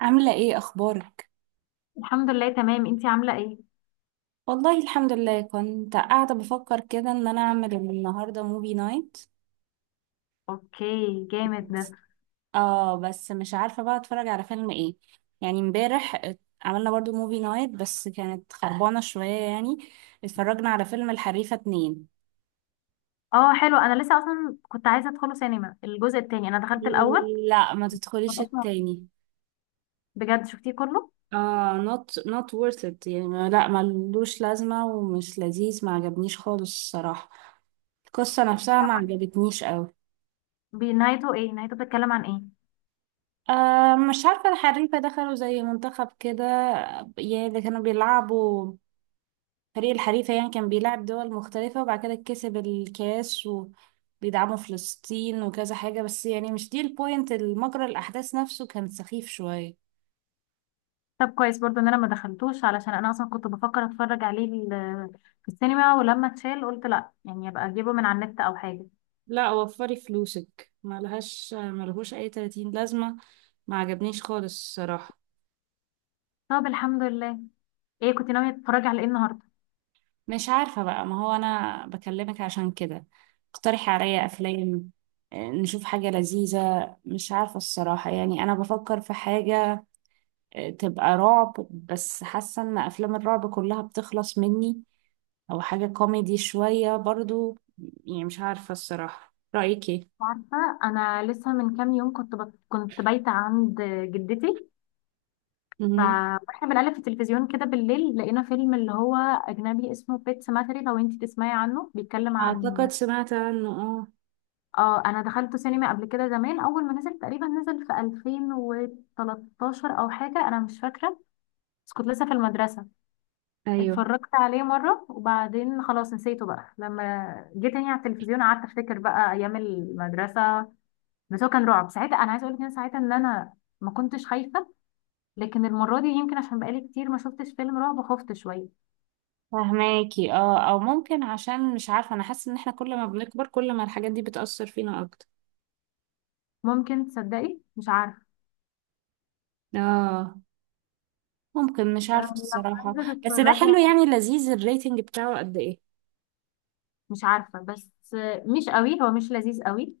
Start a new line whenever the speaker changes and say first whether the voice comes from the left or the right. right: عاملة ايه اخبارك؟
left: الحمد لله تمام. انتي عاملة ايه؟
right: والله الحمد لله، كنت قاعدة بفكر كده ان انا اعمل النهاردة موفي نايت.
left: اوكي. جامد ده.
right: اه بس مش عارفة بقى اتفرج على فيلم ايه. يعني امبارح عملنا برضو موفي نايت بس كانت خربانة شوية يعني. اتفرجنا على فيلم الحريفة اتنين.
left: اه حلو، انا لسه اصلا كنت عايزة ادخله سينما. الجزء التاني انا دخلت الاول،
right: لا ما
left: ما
right: تدخليش
left: بقاش مبسوطة.
right: التاني.
left: بجد شفتيه كله.
right: اه not not worth it يعني لا ملوش لازمة ومش لذيذ، ما عجبنيش خالص الصراحة. القصة نفسها ما
left: يلا.
right: عجبتنيش.
left: بنهايته ايه؟ نهايته بتتكلم عن ايه؟
right: أه مش عارفة، الحريفة دخلوا زي منتخب كده، يعني اللي كانوا بيلعبوا. فريق الحريفة يعني كان بيلعب دول مختلفة وبعد كده كسب الكاس وبيدعموا فلسطين وكذا حاجة، بس يعني مش دي البوينت، المجرى الأحداث نفسه كان سخيف شوية.
left: طب كويس برضو ان انا ما دخلتوش، علشان انا اصلا كنت بفكر اتفرج عليه في السينما، ولما اتشال قلت لا، يعني ابقى اجيبه من على النت او حاجة.
right: لا وفري فلوسك، ملهاش ملهوش أي 30 لازمة. ما عجبنيش خالص الصراحة.
left: طب الحمد لله. ايه كنت ناوية تتفرجي على ايه النهاردة؟
right: مش عارفة بقى، ما هو أنا بكلمك عشان كده. اقترحي عليا أفلام. نشوف حاجة لذيذة. مش عارفة الصراحة، يعني أنا بفكر في حاجة. تبقى رعب، بس حاسة إن أفلام الرعب كلها بتخلص مني. أو حاجة كوميدي شوية برضو. يعني مش عارفة الصراحة، رأيك إيه؟
left: عارفة انا لسه من كام يوم كنت كنت بايتة عند جدتي، ف-
right: مهم.
left: واحنا بنقلب في التلفزيون كده بالليل لقينا فيلم اللي هو اجنبي اسمه بيت سيماتري، لو انت تسمعي عنه. بيتكلم
right: أعتقد
left: عن،
right: سمعت عنه. اه.
left: اه، انا دخلته سينما قبل كده زمان اول ما نزل، تقريبا نزل في 2013 او حاجه، انا مش فاكره، بس كنت لسه في المدرسه.
right: أيوه
left: اتفرجت عليه مره وبعدين خلاص نسيته بقى. لما جيت تاني على التلفزيون قعدت افتكر بقى ايام المدرسه. بس هو كان رعب ساعتها، انا عايزه اقول لك إن أنا ساعتها ان انا ما كنتش خايفه، لكن المره دي يمكن عشان بقالي كتير ما شفتش فيلم رعب خفت شويه.
right: فهماكي، اه أو ممكن عشان مش عارفة، أنا حاسة إن احنا كل ما بنكبر كل ما الحاجات دي بتأثر فينا أكتر.
left: ممكن، تصدقي مش عارفه.
right: اه. ممكن، مش
left: طب
right: عارفة
left: لو
right: الصراحة.
left: عايزة
right: بس ده
left: تتفرجي
right: حلو
left: على،
right: يعني لذيذ؟ الريتنج بتاعه قد ايه؟
left: مش عارفه، بس مش قوي، هو مش لذيذ قوي.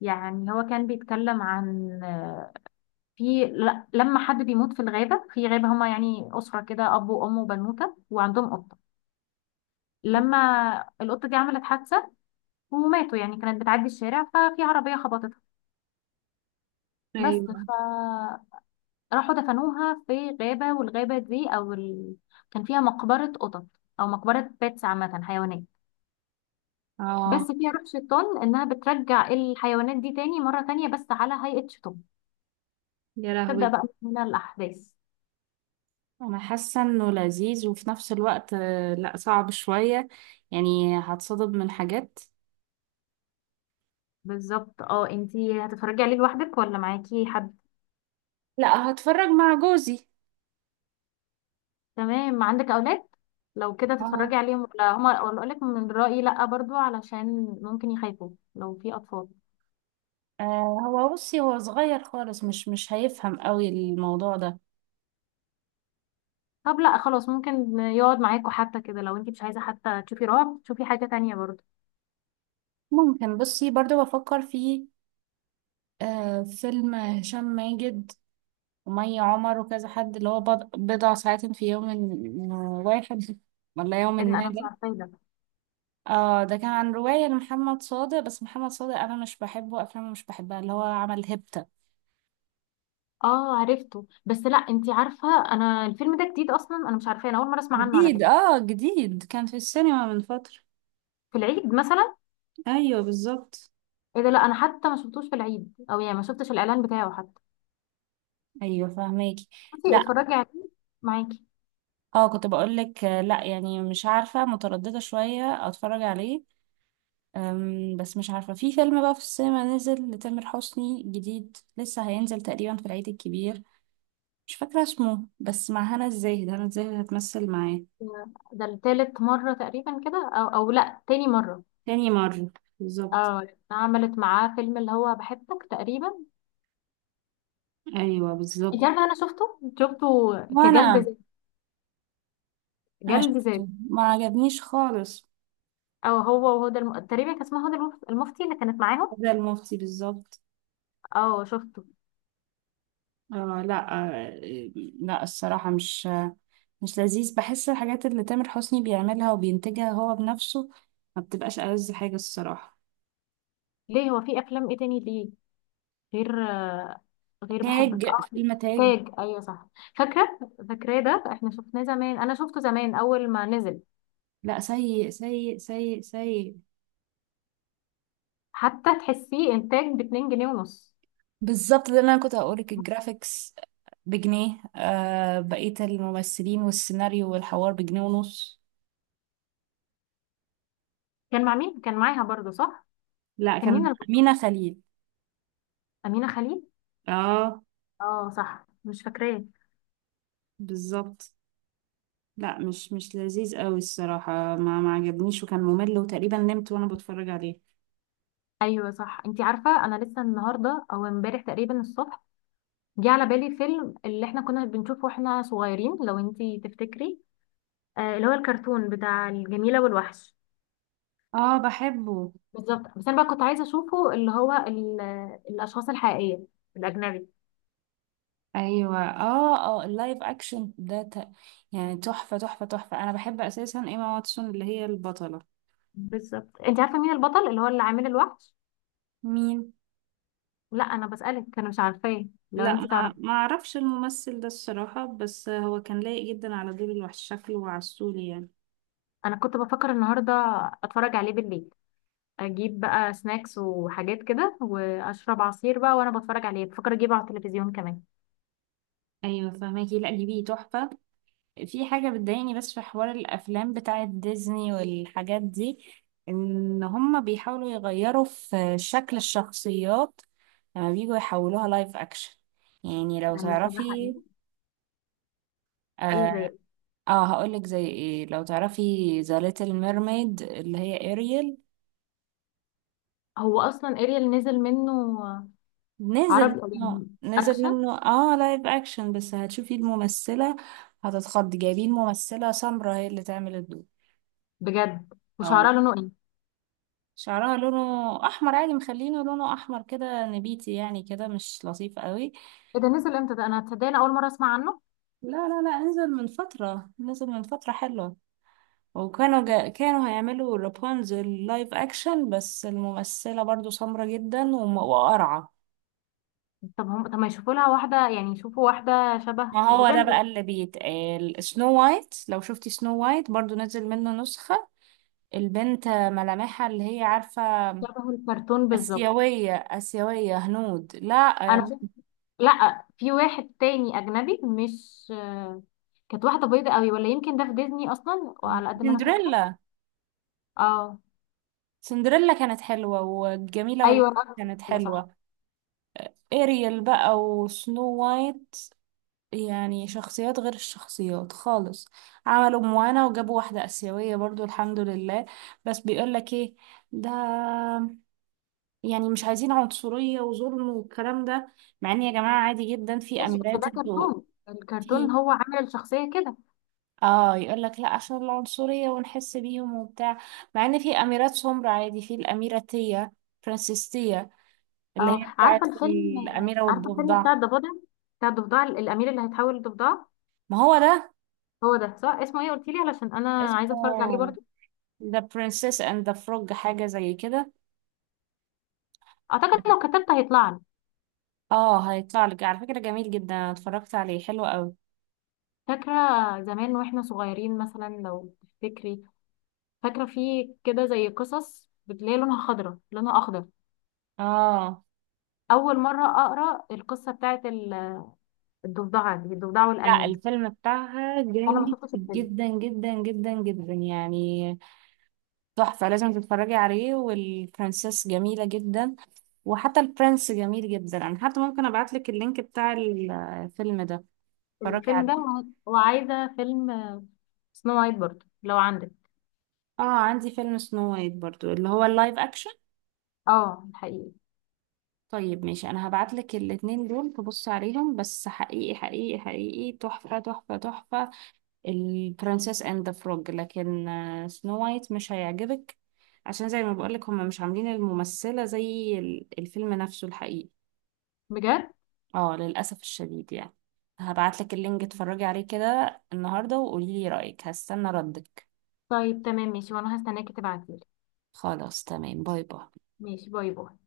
left: يعني هو كان بيتكلم عن، في لما حد بيموت في الغابه. في غابه هما يعني اسره كده، اب وام وبنوته وعندهم قطه. لما القطه دي عملت حادثه وماتوا، يعني كانت بتعدي الشارع ففي عربيه خبطتها، بس.
right: ايوه.
left: فراحوا دفنوها في غابه، والغابه دي او كان فيها مقبره قطط، او مقبره بيتس عامه، حيوانات، بس
right: اه.
left: فيها روح شيطان انها بترجع الحيوانات دي تاني، مرة تانية بس على هيئة شيطان.
right: يا
left: تبدأ
right: لهوي.
left: بقى من هنا الأحداث.
right: انا حاسة انه لذيذ، وفي نفس الوقت لا صعب شوية، يعني هتصدم من حاجات.
left: بالظبط. اه، انتي هتتفرجي عليه لوحدك ولا معاكي حد؟
right: لا هتفرج مع جوزي.
left: تمام. عندك أولاد؟ لو كده
right: اه.
left: تتفرجي عليهم ولا هما، ولا أقولك من رأيي، لأ برضو، علشان ممكن يخافوا لو في أطفال.
right: آه هو بصي هو صغير خالص، مش هيفهم قوي الموضوع ده.
left: طب لأ خلاص، ممكن يقعد معاكوا حتى كده. لو انتي مش عايزة حتى تشوفي رعب تشوفي حاجة تانية برضو.
right: ممكن. بصي برضو بفكر في آه فيلم هشام ماجد ومي عمر وكذا حد، اللي هو بضع ساعات في يوم واحد، ولا يوم
left: ايه ده؟
right: ما
left: انا مش
right: ده.
left: عارفة ايه ده.
right: اه ده كان عن رواية لمحمد صادق، بس محمد صادق انا مش بحبه، افلامه مش بحبها، اللي هو عمل هيبتا.
left: اه عرفته، بس لأ، انتي عارفة انا الفيلم ده جديد اصلا، انا مش عارفة، انا اول مرة اسمع عنه على
right: جديد
left: فكرة.
right: اه جديد، كان في السينما من فترة.
left: في العيد مثلا؟
right: ايوه بالظبط.
left: ايه ده، لا انا حتى ما شفتوش في العيد، او يعني ما شفتش الاعلان بتاعه حتى.
right: ايوه فهماكي.
left: بصي
right: لا
left: اتفرجي عليه معاكي.
right: اه كنت بقول لك لا يعني مش عارفة، مترددة شوية اتفرج عليه. بس مش عارفة، في فيلم بقى في السينما نزل لتامر حسني، جديد لسه هينزل تقريبا في العيد الكبير. مش فاكرة اسمه، بس مع هنا الزاهد، هنا الزاهد هتمثل معاه.
left: ده التالت مرة تقريبا كده، او، او لا، تاني مرة.
right: تاني مرة بالظبط.
left: اه عملت معاه فيلم اللي هو بحبك تقريبا.
right: أيوة بالظبط.
left: انت عارفة انا شفته، شفته كجلد
right: وأنا.
left: ذات.
right: أنا
left: جلد ذات.
right: شفته ما عجبنيش خالص.
left: او هو وهدى تقريبا كان اسمها هدى المفتي اللي كانت معاهم.
right: ده المفتي بالظبط.
left: اه شفته.
right: آه لا. آه لا الصراحة، مش مش لذيذ، بحس الحاجات اللي تامر حسني بيعملها وبينتجها هو بنفسه ما بتبقاش ألذ حاجة الصراحة.
left: ليه، هو في افلام ايه تاني؟ ليه غير غير بحبك؟
right: تاج،
left: اه،
right: فيلم تاج.
left: تاج، ايوه صح، فاكره. فاكراه، ده احنا شفناه زمان، انا شفته زمان اول ما نزل.
right: لا، سيء سيء سيء سيء.
left: حتى تحسيه انتاج ب 2 جنيه ونص.
right: بالظبط، ده اللي انا كنت هقولك، الجرافيكس بجنيه، آه بقية الممثلين والسيناريو والحوار بجنيه ونص.
left: كان مع مين، كان معاها برضه صح؟
right: لا
left: كان
right: كان،
left: مين
right: أمينة خليل.
left: امينه خليل.
right: اه
left: اه صح، مش فاكراه.
right: بالظبط. لا مش مش لذيذ قوي الصراحة، ما عجبنيش، وكان ممل، وتقريبا نمت وانا بتفرج عليه.
left: ايوه صح. انتي عارفه انا لسه النهارده او امبارح تقريبا الصبح جه على بالي فيلم اللي احنا كنا بنشوفه واحنا صغيرين، لو انتي تفتكري، آه اللي هو الكرتون بتاع الجميله والوحش.
right: اه بحبه.
left: بالظبط، بس انا بقى كنت عايزه اشوفه اللي هو الاشخاص الحقيقيه، الاجنبي.
right: ايوه اه اه اللايف اكشن ده يعني تحفة تحفة تحفة، انا بحب اساسا ايما واتسون اللي هي البطلة.
left: بالظبط. انت عارفه مين البطل اللي هو اللي عامل الوحش؟
right: مين؟
left: لا انا بسالك، انا مش عارفاه، لو
right: لا
left: انت
right: ما
left: تعرفي.
right: ما اعرفش الممثل ده الصراحة، بس هو كان لايق جدا على دور الوحش، شكله وعسولي يعني.
left: انا كنت بفكر النهارده اتفرج عليه بالليل، اجيب بقى سناكس وحاجات كده واشرب عصير بقى وانا بتفرج عليه. بفكر اجيبه على التلفزيون كمان.
right: ايوه فهماكي. لا دي بيه تحفة. في حاجة بتضايقني بس في حوار الافلام بتاعة ديزني والحاجات دي، ان هما بيحاولوا يغيروا في شكل الشخصيات لما بيجوا يحولوها لايف اكشن. يعني لو
left: لما تبقى
right: تعرفي،
left: حقيقي. ايه
right: اه،
left: زي؟
right: آه هقولك زي ايه، لو تعرفي ذا ليتل ميرميد اللي هي اريل.
left: هو اصلا اريال نزل منه.
right: نزل
left: عربي او
right: منه،
left: يعني
right: نزل
left: اكشن.
right: منه اه لايف اكشن، بس هتشوفي الممثلة هتتخض، جايبين ممثلة سمرا هي اللي تعمل الدور.
left: بجد؟
right: اه.
left: وشعرها لونه ايه؟
right: شعرها لونه احمر عادي، مخلينه لونه احمر كده نبيتي، يعني كده مش لطيف قوي.
left: ايه ده، نزل امتى ده؟ انا تصدقني اول مره اسمع عنه.
right: لا نزل من فترة، نزل من فترة حلوة. كانوا هيعملوا رابونزل لايف اكشن، بس الممثلة برضو سمرة جدا وقرعة.
left: طب هم، طب ما يشوفوا لها واحدة، يعني يشوفوا واحدة شبه
right: ما هو ده
left: روبنزل.
right: بقى اللي بيتقال، سنو وايت، لو شفتي سنو وايت برضو نزل منه نسخة. البنت ملامحها اللي هي عارفة،
left: شبه الكرتون بالظبط.
right: آسيوية، آسيوية هنود لا.
left: انا
right: آم،
left: شفت، لا، في واحد تاني اجنبي، مش كانت واحدة بيضة قوي، ولا يمكن ده في ديزني اصلا، وعلى قد ما انا فاكرة.
right: سندريلا.
left: اه.
right: سندريلا كانت حلوة وجميلة
left: ايوه،
right: والحاجة
left: الأرض
right: كانت
left: السفلى، صح.
right: حلوة. إيريل بقى وسنو وايت، يعني شخصيات غير الشخصيات خالص. عملوا موانا وجابوا واحدة آسيوية برضو، الحمد لله. بس بيقولك ايه ده، يعني مش عايزين عنصرية وظلم والكلام ده. مع ان يا جماعة عادي جدا، في
left: ماشي، بس
right: أميرات
left: ده
right: انتوا،
left: كرتون،
right: في.
left: الكرتون هو عامل الشخصية كده.
right: اه يقول لك لا عشان العنصرية ونحس بيهم وبتاع. مع ان في اميرات سمر عادي، في الاميرة تيا، فرانسيس تيا، اللي
left: اه
right: هي
left: عارفة
right: بتاعت
left: الفيلم،
right: الاميرة
left: عارفة الفيلم
right: والضفدع.
left: بتاع الضفدع؟ بتاع الضفدع، الأمير اللي هيتحول لضفدع.
right: ما هو ده
left: هو ده صح، اسمه ايه؟ قلتيلي علشان انا عايزة اتفرج عليه
right: اسمه
left: برضه.
right: The Princess and the Frog، حاجة زي كده.
left: اعتقد لو كتبت هيطلع لي.
right: اه هيطلع لك على فكرة، جميل جدا، انا اتفرجت عليه، حلو قوي.
left: فاكرة زمان واحنا صغيرين، مثلا لو تفتكري، فاكرة في كده زي قصص بتلاقي لونها خضرة، لونها أخضر،
right: اه
left: أول مرة أقرأ القصة بتاعت الضفدعة دي، الضفدع
right: لا
left: والأمير.
right: الفيلم بتاعها
left: أنا ما
right: جامد
left: شفتش الفيلم.
right: جدا جدا جدا جدا يعني. تحفة، لازم تتفرجي عليه، والبرنسس جميلة جدا، وحتى البرنس جميل جدا. أنا حتى ممكن أبعتلك اللينك بتاع الفيلم ده، اتفرجي
left: الفيلم ده
right: عليه.
left: وعايزة فيلم سنو وايت برضه لو عندك.
right: اه عندي فيلم سنو وايت برضو اللي هو اللايف أكشن.
left: اه الحقيقي.
right: طيب ماشي، أنا هبعتلك الاتنين دول، تبصي عليهم، بس حقيقي حقيقي حقيقي تحفة تحفة تحفة البرنسس اند ذا فروج، لكن سنو وايت مش هيعجبك، عشان زي ما بقولك هما مش عاملين الممثلة زي الفيلم نفسه الحقيقي.
left: بجد؟
right: اه للأسف الشديد يعني. هبعتلك اللينك، اتفرجي عليه كده النهاردة، وقوليلي رأيك، هستنى ردك.
left: طيب تمام ماشي، وأنا هستناكي تبعتيلي.
right: خلاص تمام، باي باي.
left: ماشي، باي باي.